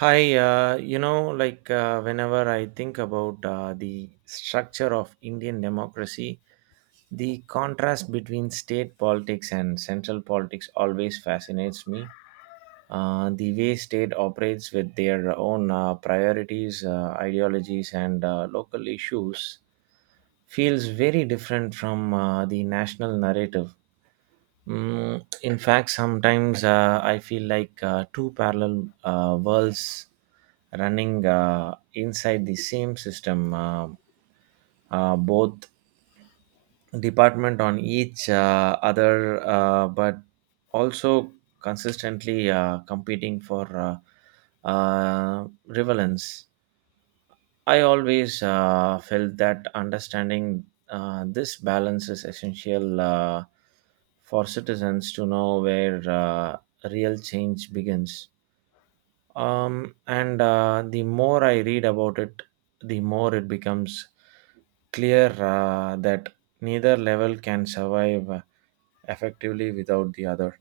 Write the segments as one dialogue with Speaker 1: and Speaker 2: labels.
Speaker 1: Hi, you know, like whenever I think about the structure of Indian democracy, the contrast between state politics and central politics always fascinates me. The way state operates with their own priorities, ideologies, and local issues feels very different from the national narrative. In fact, sometimes I feel like two parallel worlds running inside the same system, both department on each other, but also consistently competing for relevance. I always felt that understanding this balance is essential for citizens to know where real change begins. And the more I read about it, the more it becomes clear that neither level can survive effectively without the other.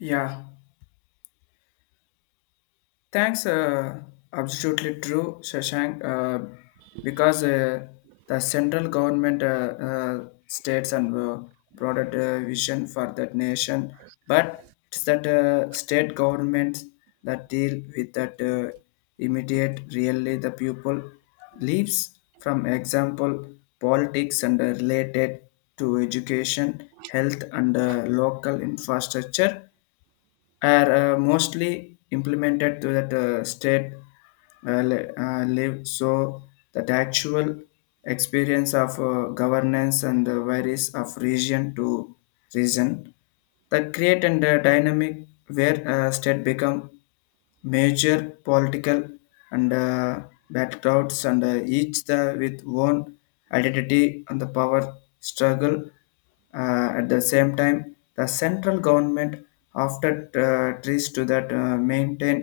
Speaker 2: Yeah, thanks. Absolutely true, Shashank. Because the central government, states, and broader vision for that nation, but it's that state governments that deal with that immediate, really the people leaves from example politics and related to education, health, and local infrastructure are mostly implemented to that state live so that actual experience of governance and the varies of region to region that create and dynamic where state become major political and backgrounds and each the with own identity and the power struggle. At the same time the central government often tries to that maintain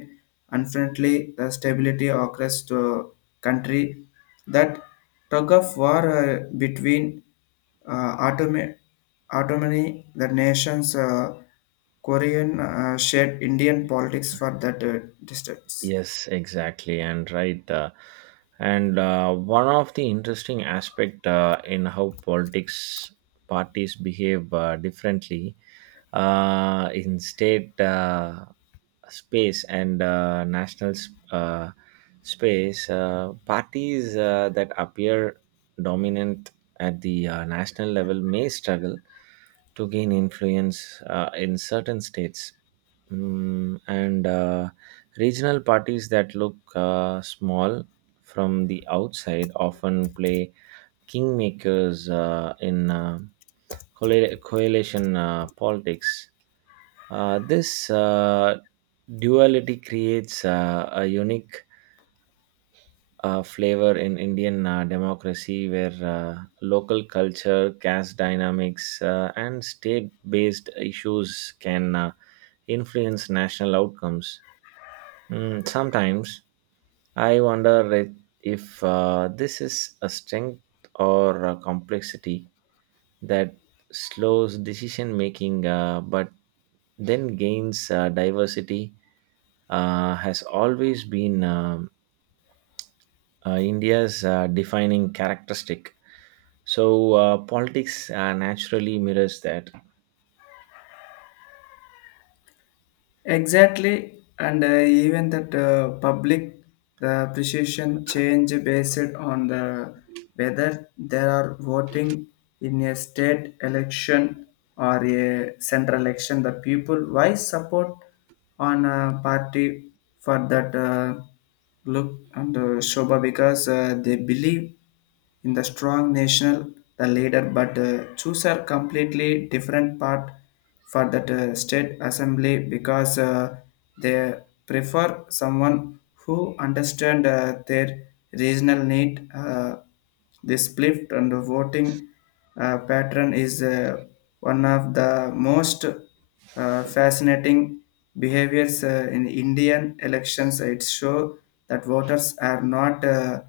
Speaker 2: unfriendly the stability across the country, that tug of war between autonomy, autonomy, the nations Korean shared Indian politics for that distance.
Speaker 1: Yes, exactly, and right. And one of the interesting aspect in how politics parties behave differently in state space and national space, parties that appear dominant at the national level may struggle to gain influence in certain states. Mm, and Regional parties that look small from the outside often play kingmakers in coalition politics. This duality creates a unique flavor in Indian democracy where local culture, caste dynamics, and state based issues can influence national outcomes. Sometimes I wonder if this is a strength or a complexity that slows decision making, but then gains diversity, has always been India's defining characteristic. So politics naturally mirrors that.
Speaker 2: Exactly, and even that public the appreciation change based on the whether they are voting in a state election or a central election. The people why support on a party for that look and Shobha because they believe. In the strong national, the leader but choose a completely different part for that state assembly because they prefer someone who understand their regional need. This split and voting pattern is one of the most fascinating behaviors in Indian elections. It show that voters are not uh,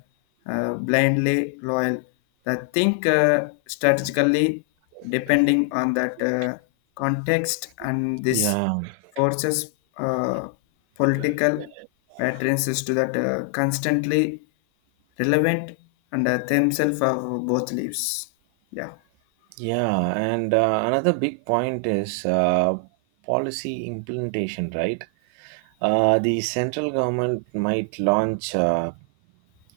Speaker 2: uh, blindly loyal. They think strategically depending on that context, and this
Speaker 1: Yeah,
Speaker 2: forces uh, political patterns is to that constantly relevant and themselves of both leaves. Yeah.
Speaker 1: yeah, and another big point is policy implementation, right? The central government might launch uh,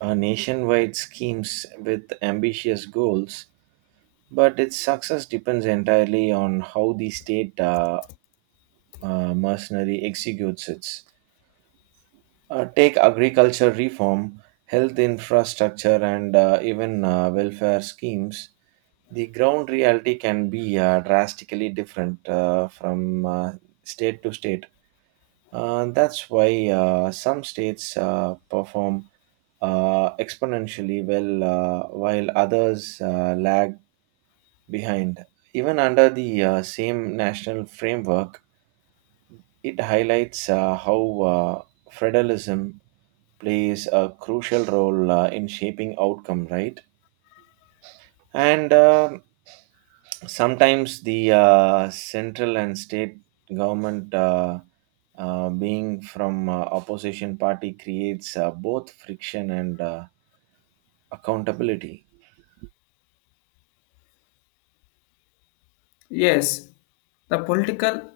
Speaker 1: uh, nationwide schemes with ambitious goals, but its success depends entirely on how the state mercenary executes it. Take agriculture reform, health infrastructure, and even welfare schemes. The ground reality can be drastically different from state to state. That's why some states perform exponentially well, while others lag behind. Even under the same national framework, it highlights how federalism plays a crucial role in shaping outcome, right? And sometimes the central and state government being from opposition party creates both friction and accountability.
Speaker 2: Yes, the political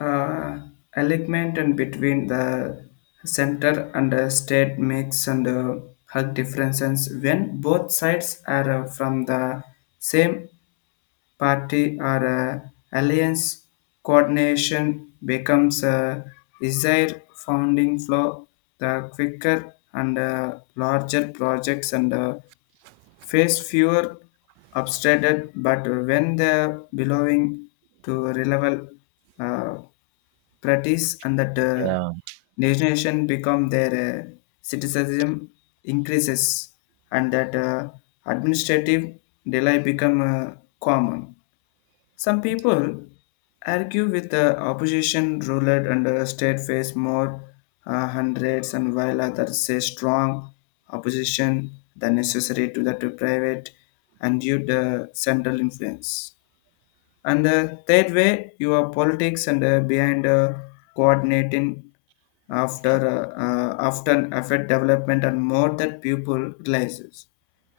Speaker 2: uh, alignment and between the center and the state makes and hug differences when both sides are from the same party or alliance. Coordination becomes a desired founding flow. The quicker and larger projects and face fewer obstacles, but when they are belonging to reliable uh, practice and that
Speaker 1: Yeah.
Speaker 2: nation become their citizenship increases and that administrative delay become common. Some people argue with the opposition ruled under state face more hundreds and while others say strong opposition than necessary to that to private and due to central influence. And the third way, your politics and behind coordinating after often affect development and more that pupil realizes.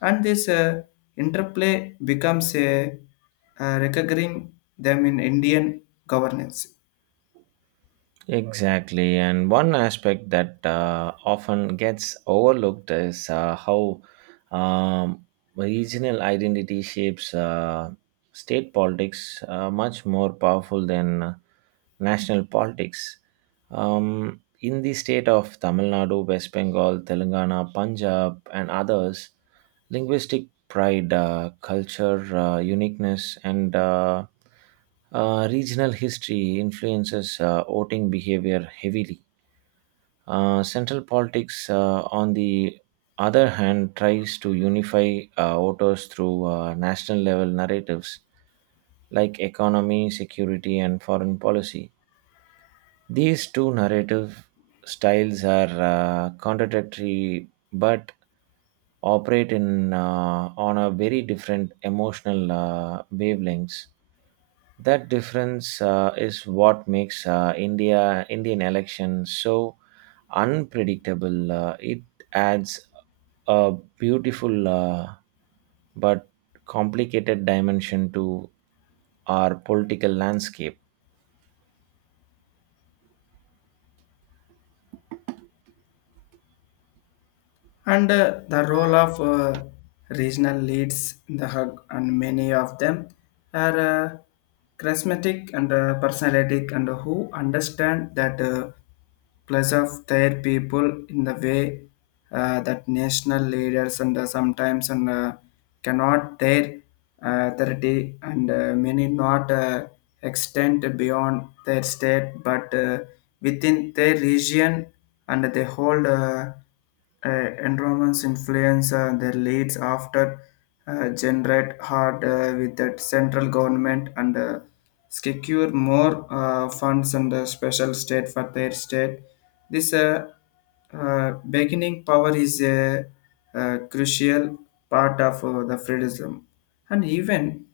Speaker 2: And this interplay becomes a recurring them in Indian governance.
Speaker 1: Exactly, and one aspect that often gets overlooked is how um, regional identity shapes state politics much more powerful than national politics. Um, in the state of Tamil Nadu, West Bengal, Telangana, Punjab, and others, linguistic pride, culture, uniqueness, and regional history influences voting behavior heavily. Central politics, on the other hand, tries to unify voters through national level narratives like economy, security, and foreign policy. These two narrative styles are contradictory but operate in on a very different emotional wavelengths. That difference is what makes Indian elections so unpredictable. It adds a beautiful but complicated dimension to our political landscape.
Speaker 2: And the role of regional leads in the hug, and many of them are charismatic and personality and who understand that plus of their people in the way that national leaders and sometimes and cannot their authority and many not extend beyond their state but within their region and they hold environments influence their leads after generate hard with that central government and secure more funds and special state for their state. This beginning power is a, crucial part of the freedom. And even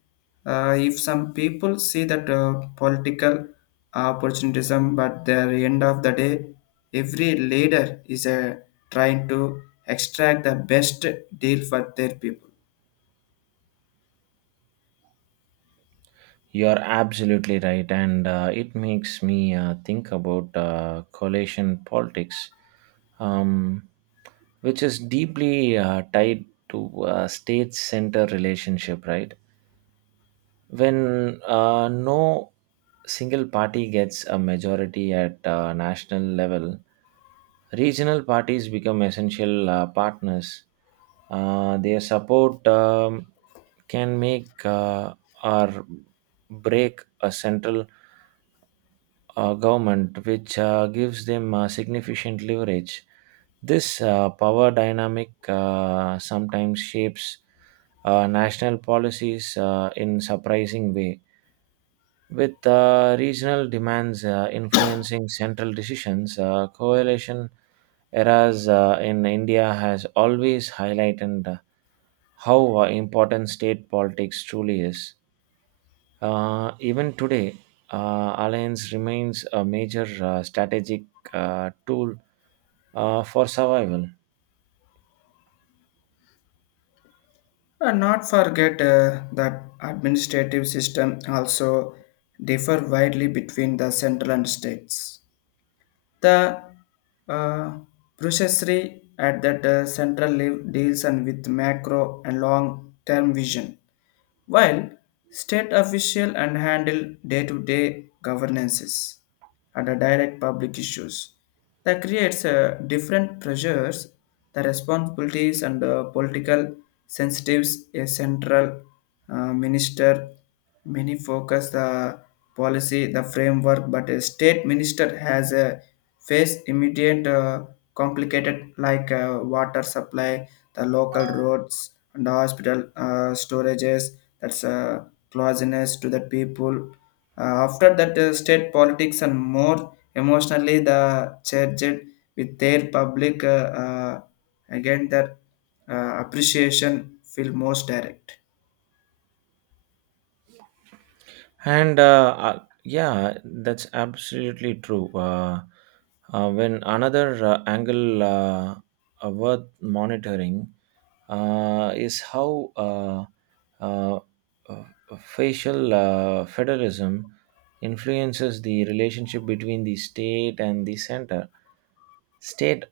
Speaker 2: if some people see that political opportunism, but at the end of the day, every leader is trying to extract the best deal for their people.
Speaker 1: You're absolutely right, and it makes me think about coalition politics, um, which is deeply tied to state-center relationship, right? When no single party gets a majority at national level, regional parties become essential partners. Their support can make or break a central government, which gives them significant leverage. This power dynamic sometimes shapes national policies in surprising way. With regional demands influencing central decisions, coalition eras in India has always highlighted how important state politics truly is. Even today, alliance remains a major strategic tool for survival.
Speaker 2: And not forget that administrative system also differ widely between the central and states. The uh, Bruchesri at that central level deals and with macro and long term vision while state officials and handle day-to-day governances and direct public issues. That creates different pressures, the responsibilities and political sensitives. A central minister many focus the policy, the framework, but a state minister has a face immediate complicated like water supply, the local roads and the hospital storages. That's closeness to the people after that, state politics and more emotionally the church with their public again their appreciation feel most direct.
Speaker 1: And yeah, that's absolutely true. When another angle worth monitoring is how uh, uh, facial federalism influences the relationship between the state and the center. State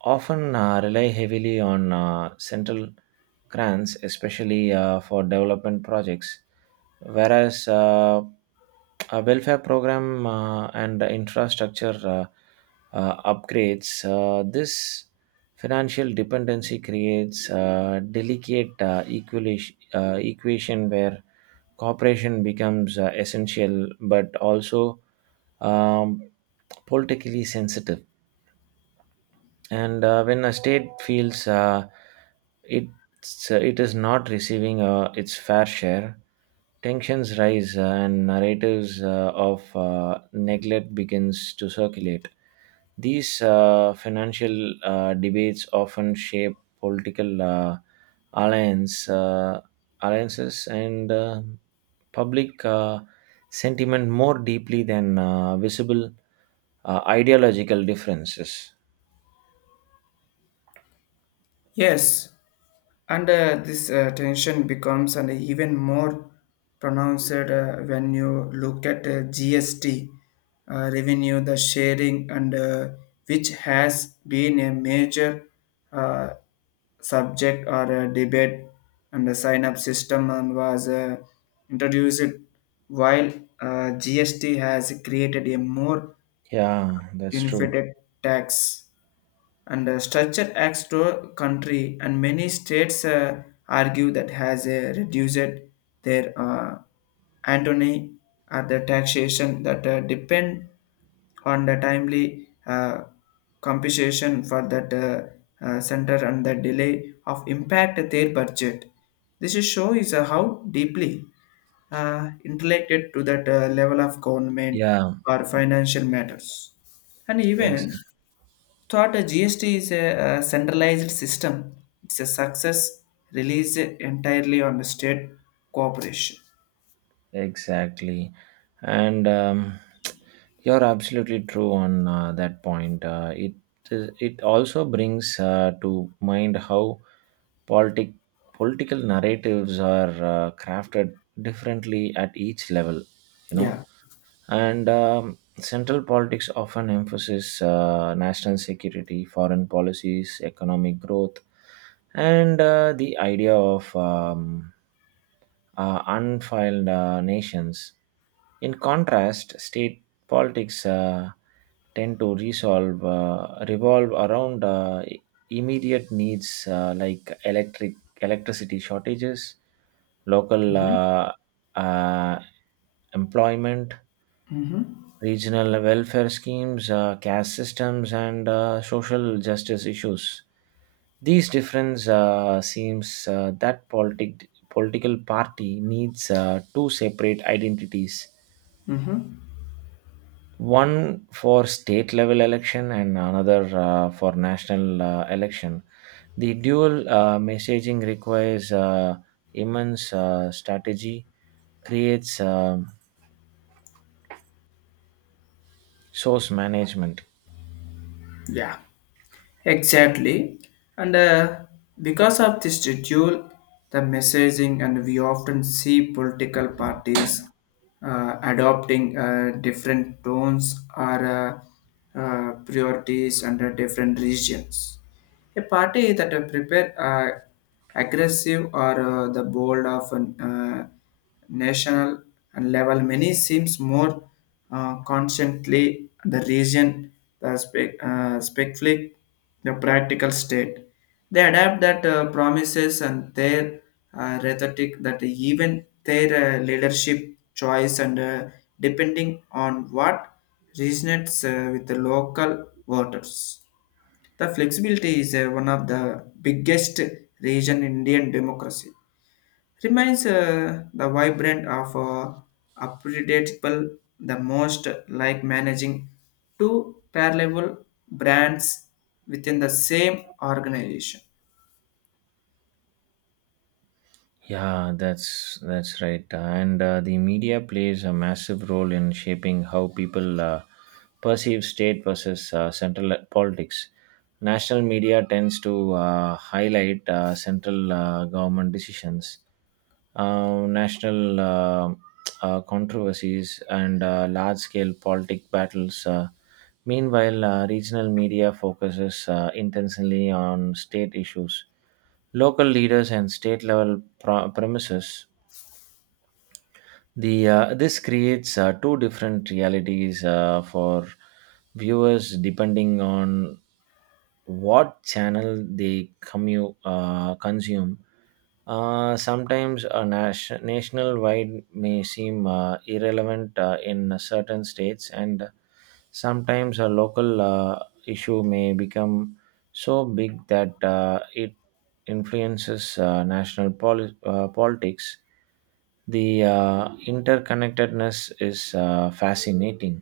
Speaker 1: often rely heavily on central grants, especially for development projects, whereas a welfare program and infrastructure upgrades. This financial dependency creates a delicate equation where cooperation becomes essential but also um, politically sensitive and when a state feels it is not receiving its fair share, tensions rise and narratives of neglect begins to circulate. These financial debates often shape political alliance, uh, alliances and public sentiment more deeply than visible ideological differences.
Speaker 2: Yes, and this tension becomes and even more pronounced when you look at GST revenue, the sharing, and which has been a major uh, subject or debate, and the sign-up system and was introduced while GST has created a more
Speaker 1: Yeah, that's true.
Speaker 2: unified tax and structure acts to country, and many states argue that has reduced their antony or the taxation that depend on the timely compensation for that center and the delay of impact their budget. This is show is how deeply interrelated to that level of government
Speaker 1: Yeah,
Speaker 2: or financial matters. And
Speaker 1: ex-
Speaker 2: even thought a GST is a, centralized system. It's a success released entirely on the state cooperation.
Speaker 1: exactly. And you're absolutely true on that point. It it also brings to mind how politic political narratives are crafted differently at each level. You know,
Speaker 2: Yeah.
Speaker 1: And central politics often emphasizes national security, foreign policies, economic growth, and the idea of unfiled nations. In contrast, state politics tend to revolve around immediate needs like electricity shortages, local uh, employment, regional welfare schemes, caste systems, and social justice issues. These difference seems that political party needs two separate identities.
Speaker 2: Mhm.
Speaker 1: One for state level election and another for national election. The dual messaging requires immense strategy, creates source management.
Speaker 2: Yeah. Exactly. And because of this schedule, the messaging, and we often see political parties adopting different tones or priorities under different regions. A party that prepare aggressive or the bold of an national and level many seems more constantly the region the specific the practical state, they adapt that promises and their rhetoric that even their leadership choice and depending on what resonates with the local voters. The flexibility is one of the biggest region in indian democracy, reminds the vibrant of unpredictable the most like managing two parallel brands within the same organization.
Speaker 1: Yeah, that's right. And the media plays a massive role in shaping how people perceive state versus central politics. National media tends to highlight central government decisions, national controversies, and large-scale politic battles. Meanwhile, regional media focuses intensely on state issues, local leaders and state level premises. The uh, this creates two different realities for viewers depending on what channel they consume. Sometimes a national wide may seem irrelevant in certain states and sometimes a local issue may become so big that it influences national politics. The interconnectedness is fascinating.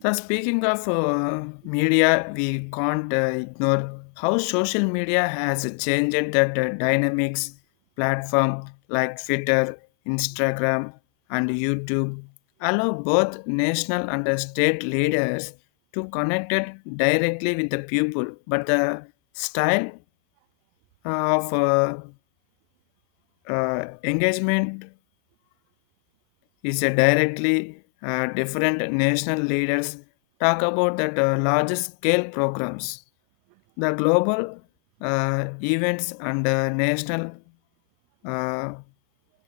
Speaker 2: The speaking of media, we can't ignore how social media has changed that dynamics platform like Twitter, Instagram, and YouTube allow both national and state leaders to connect it directly with the people. But the style of engagement is directly different. National leaders talk about that larger scale programs, the global events and national uh,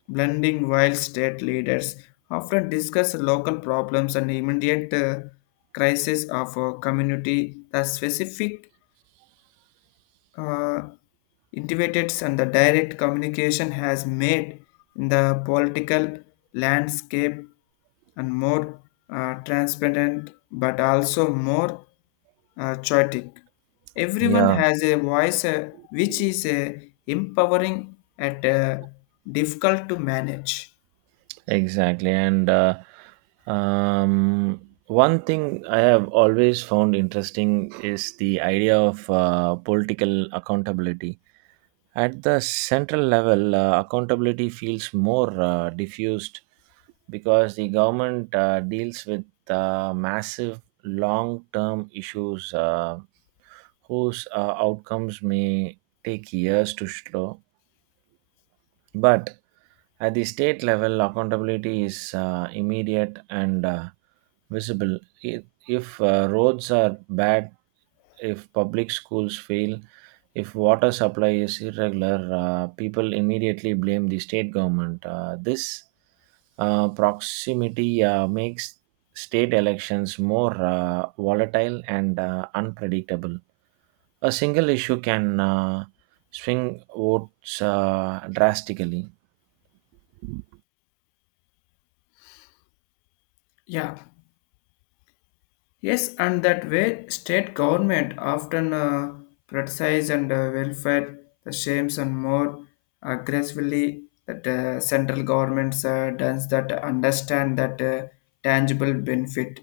Speaker 2: blending, while state leaders often discuss local problems and immediate crisis of a community, the specific uh, intimates and the direct communication has made in the political landscape and more transparent but also more chaotic. Everyone
Speaker 1: Yeah.
Speaker 2: has a voice which is empowering at difficult to manage.
Speaker 1: Exactly. And one thing I have always found interesting is the idea of political accountability. At the central level, accountability feels more diffused because the government deals with massive long term issues whose outcomes may take years to show, but at the state level, accountability is immediate and visible. If roads are bad, if public schools fail, if water supply is irregular, people immediately blame the state government. This proximity makes state elections more volatile and unpredictable. A single issue can swing votes drastically.
Speaker 2: Yeah. Yes, and that way state government often criticize and welfare the shames and more aggressively that central governments does that understand that tangible benefit.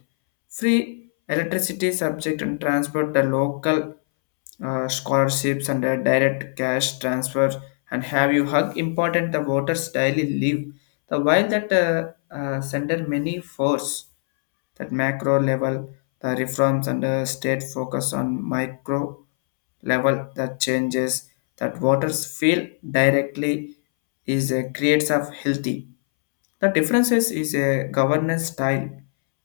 Speaker 2: Free electricity subject and transport the local scholarships and direct cash transfer and have you hug important the voters daily live, the while that sender many force that macro level, the reforms under state focus on micro level the changes that voters feel directly is a creates of healthy. The differences is a governance style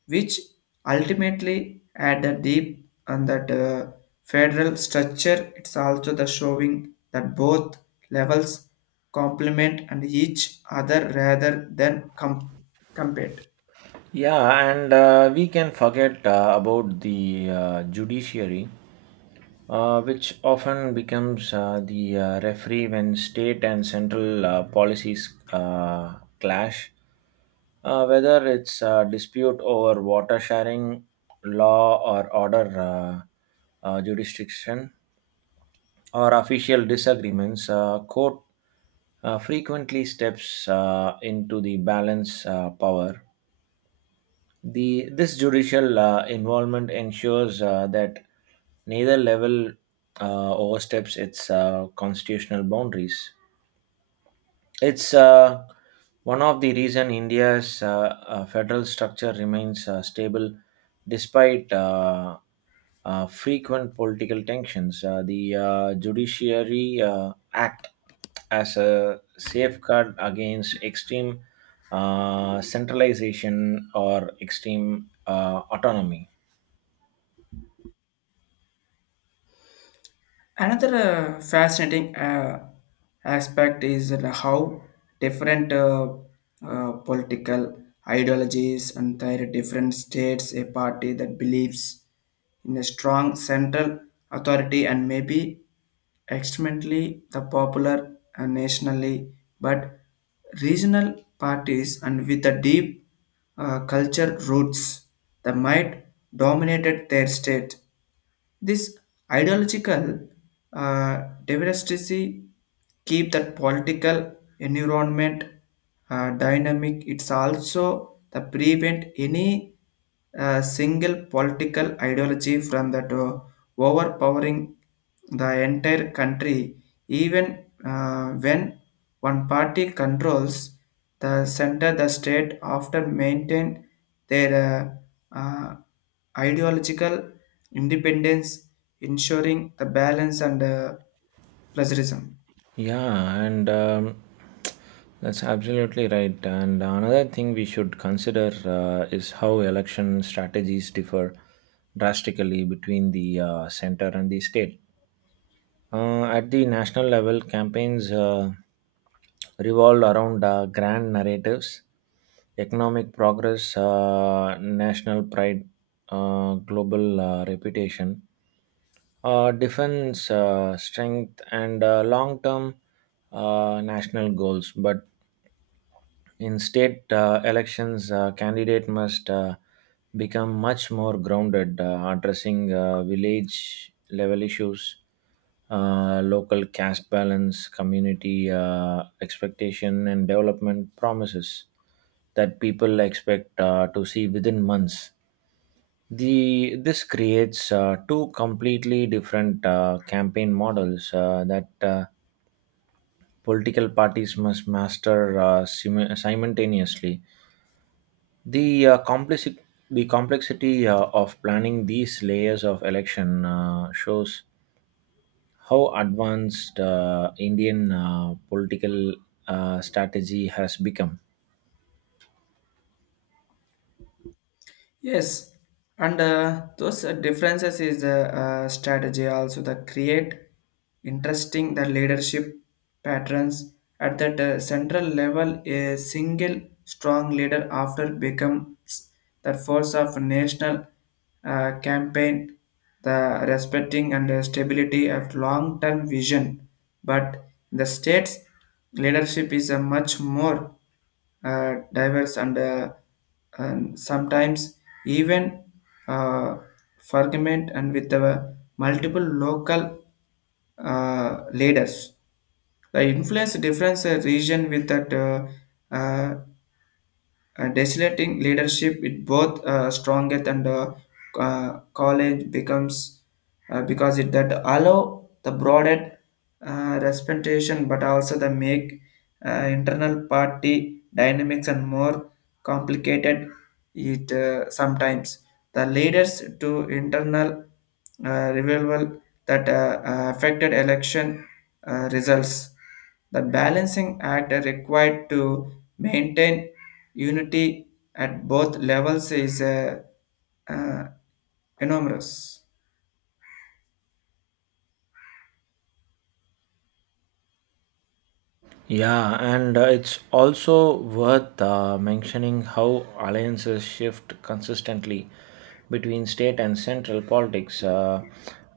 Speaker 2: which ultimately at the deep and that federal structure it's also the showing that both levels complement and each other rather than compete.
Speaker 1: Yeah, and we can forget about the judiciary, which often becomes the referee when state and central policies clash. Whether it's a dispute over water sharing, law or order jurisdiction, or official disagreements, court frequently steps into the balance power. The this judicial involvement ensures that neither level oversteps its constitutional boundaries. It's one of the reason India's federal structure remains stable despite frequent political tensions. The Judiciary Act as a safeguard against extreme centralization or extreme autonomy.
Speaker 2: Another fascinating aspect is that how different political ideologies and their different states, a party that believes in a strong central authority and maybe extremely the popular and nationally, but regional parties and with the deep culture roots that might dominated their state. This ideological diversity keep that political environment dynamic. It's also the prevent any single political ideology from that overpowering the entire country, even when one party controls the center, the state often maintain their uh, uh, ideological independence, ensuring the balance and plagiarism.
Speaker 1: Yeah, and that's absolutely right. And another thing we should consider is how election strategies differ drastically between the center and the state. At the national level, campaigns revolved around grand narratives, economic progress, national pride, global reputation, defense strength, and long term national goals. But in state elections, candidate must become much more grounded, addressing village level issues, local caste balance, community expectation, and development promises that people expect to see within months. The this creates two completely different campaign models that political parties must master simultaneously. The uh, complexity the complexity of planning these layers of election shows how advanced indian political strategy has become.
Speaker 2: Yes, and those differences is a strategy also that create interesting the leadership patterns at that central level. A single strong leader after becomes the force of national campaign, the respecting and stability of long-term vision. But the states leadership is a much more diverse and sometimes even uh, fragment and with the multiple local leaders. The influence difference region with that desolating leadership with both strongest and college becomes because it that allow the broader representation but also the make uh, internal party dynamics and more complicated. It sometimes the leaders to internal revival that affected election results, the balancing act required to maintain unity at both levels is uh, enormous.
Speaker 1: Yeah, and it's also worth mentioning how alliances shift consistently between state and central politics.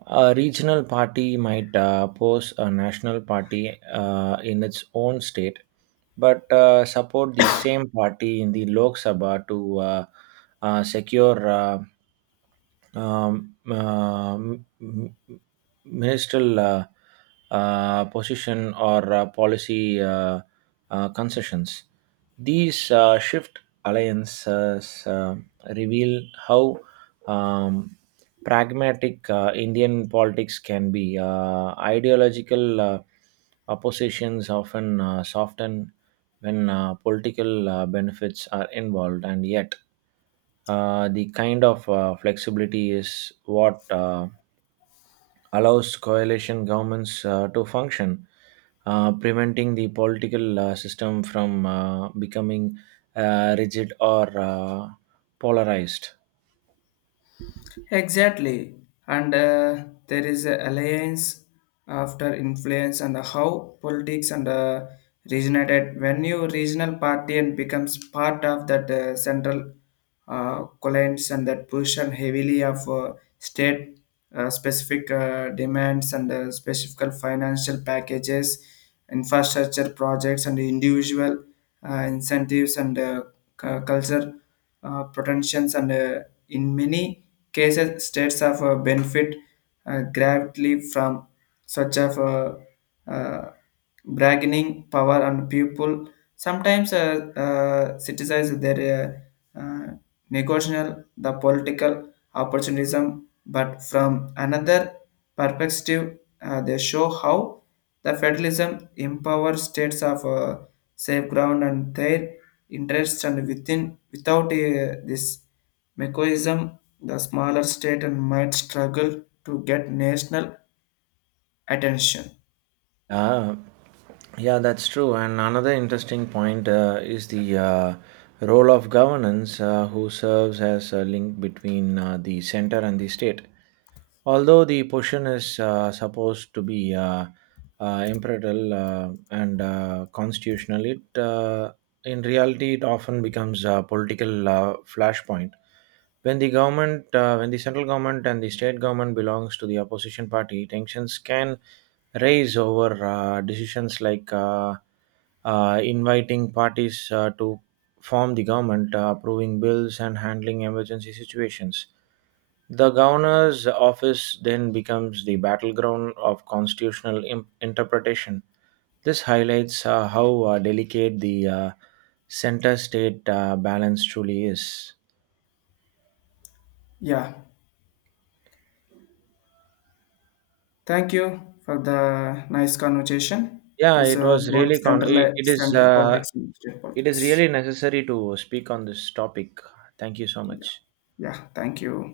Speaker 1: A regional party might oppose a national party in its own state, but support the same party in the Lok Sabha to secure um, uh, m- m- ministerial position or policy concessions. These shift alliances reveal how um, pragmatic Indian politics can be. Ideological oppositions often soften when political benefits are involved, and yet the kind of flexibility is what allows coalition governments to function, preventing the political system from becoming rigid or polarized.
Speaker 2: Exactly, and there is a alliance after influence and how politics and regenerated when new regional party and becomes part of that central alliance and that push and heavily of state specific demands and specific financial packages, infrastructure projects and individual incentives and culture protections and in many cases states of benefit greatly from such of uh, bargaining power and people sometimes criticize their uh, uh, negotiable the political opportunism but from another perspective they show how the federalism empowers states of safe ground and their interests and within without this mechanism, the smaller state and might struggle to get national attention.
Speaker 1: Ah, yeah, that's true. And another interesting point is the role of governance, who serves as a link between the center and the state. Although the position is supposed to be imperial and constitutional, it in reality it often becomes a political flashpoint. When the central government and the state government belongs to the opposition party, tensions can raise over decisions like inviting parties to form the government, approving bills, and handling emergency situations. The governor's office then becomes the battleground of constitutional interpretation. This highlights how delicate the center state balance truly is.
Speaker 2: Yeah, thank you for the nice conversation.
Speaker 1: Yeah,
Speaker 2: This
Speaker 1: it was
Speaker 2: both
Speaker 1: really con.
Speaker 2: central
Speaker 1: It is.
Speaker 2: central politics and state
Speaker 1: It is
Speaker 2: politics.
Speaker 1: really necessary to speak on this topic. Thank you so much.
Speaker 2: Yeah, thank you.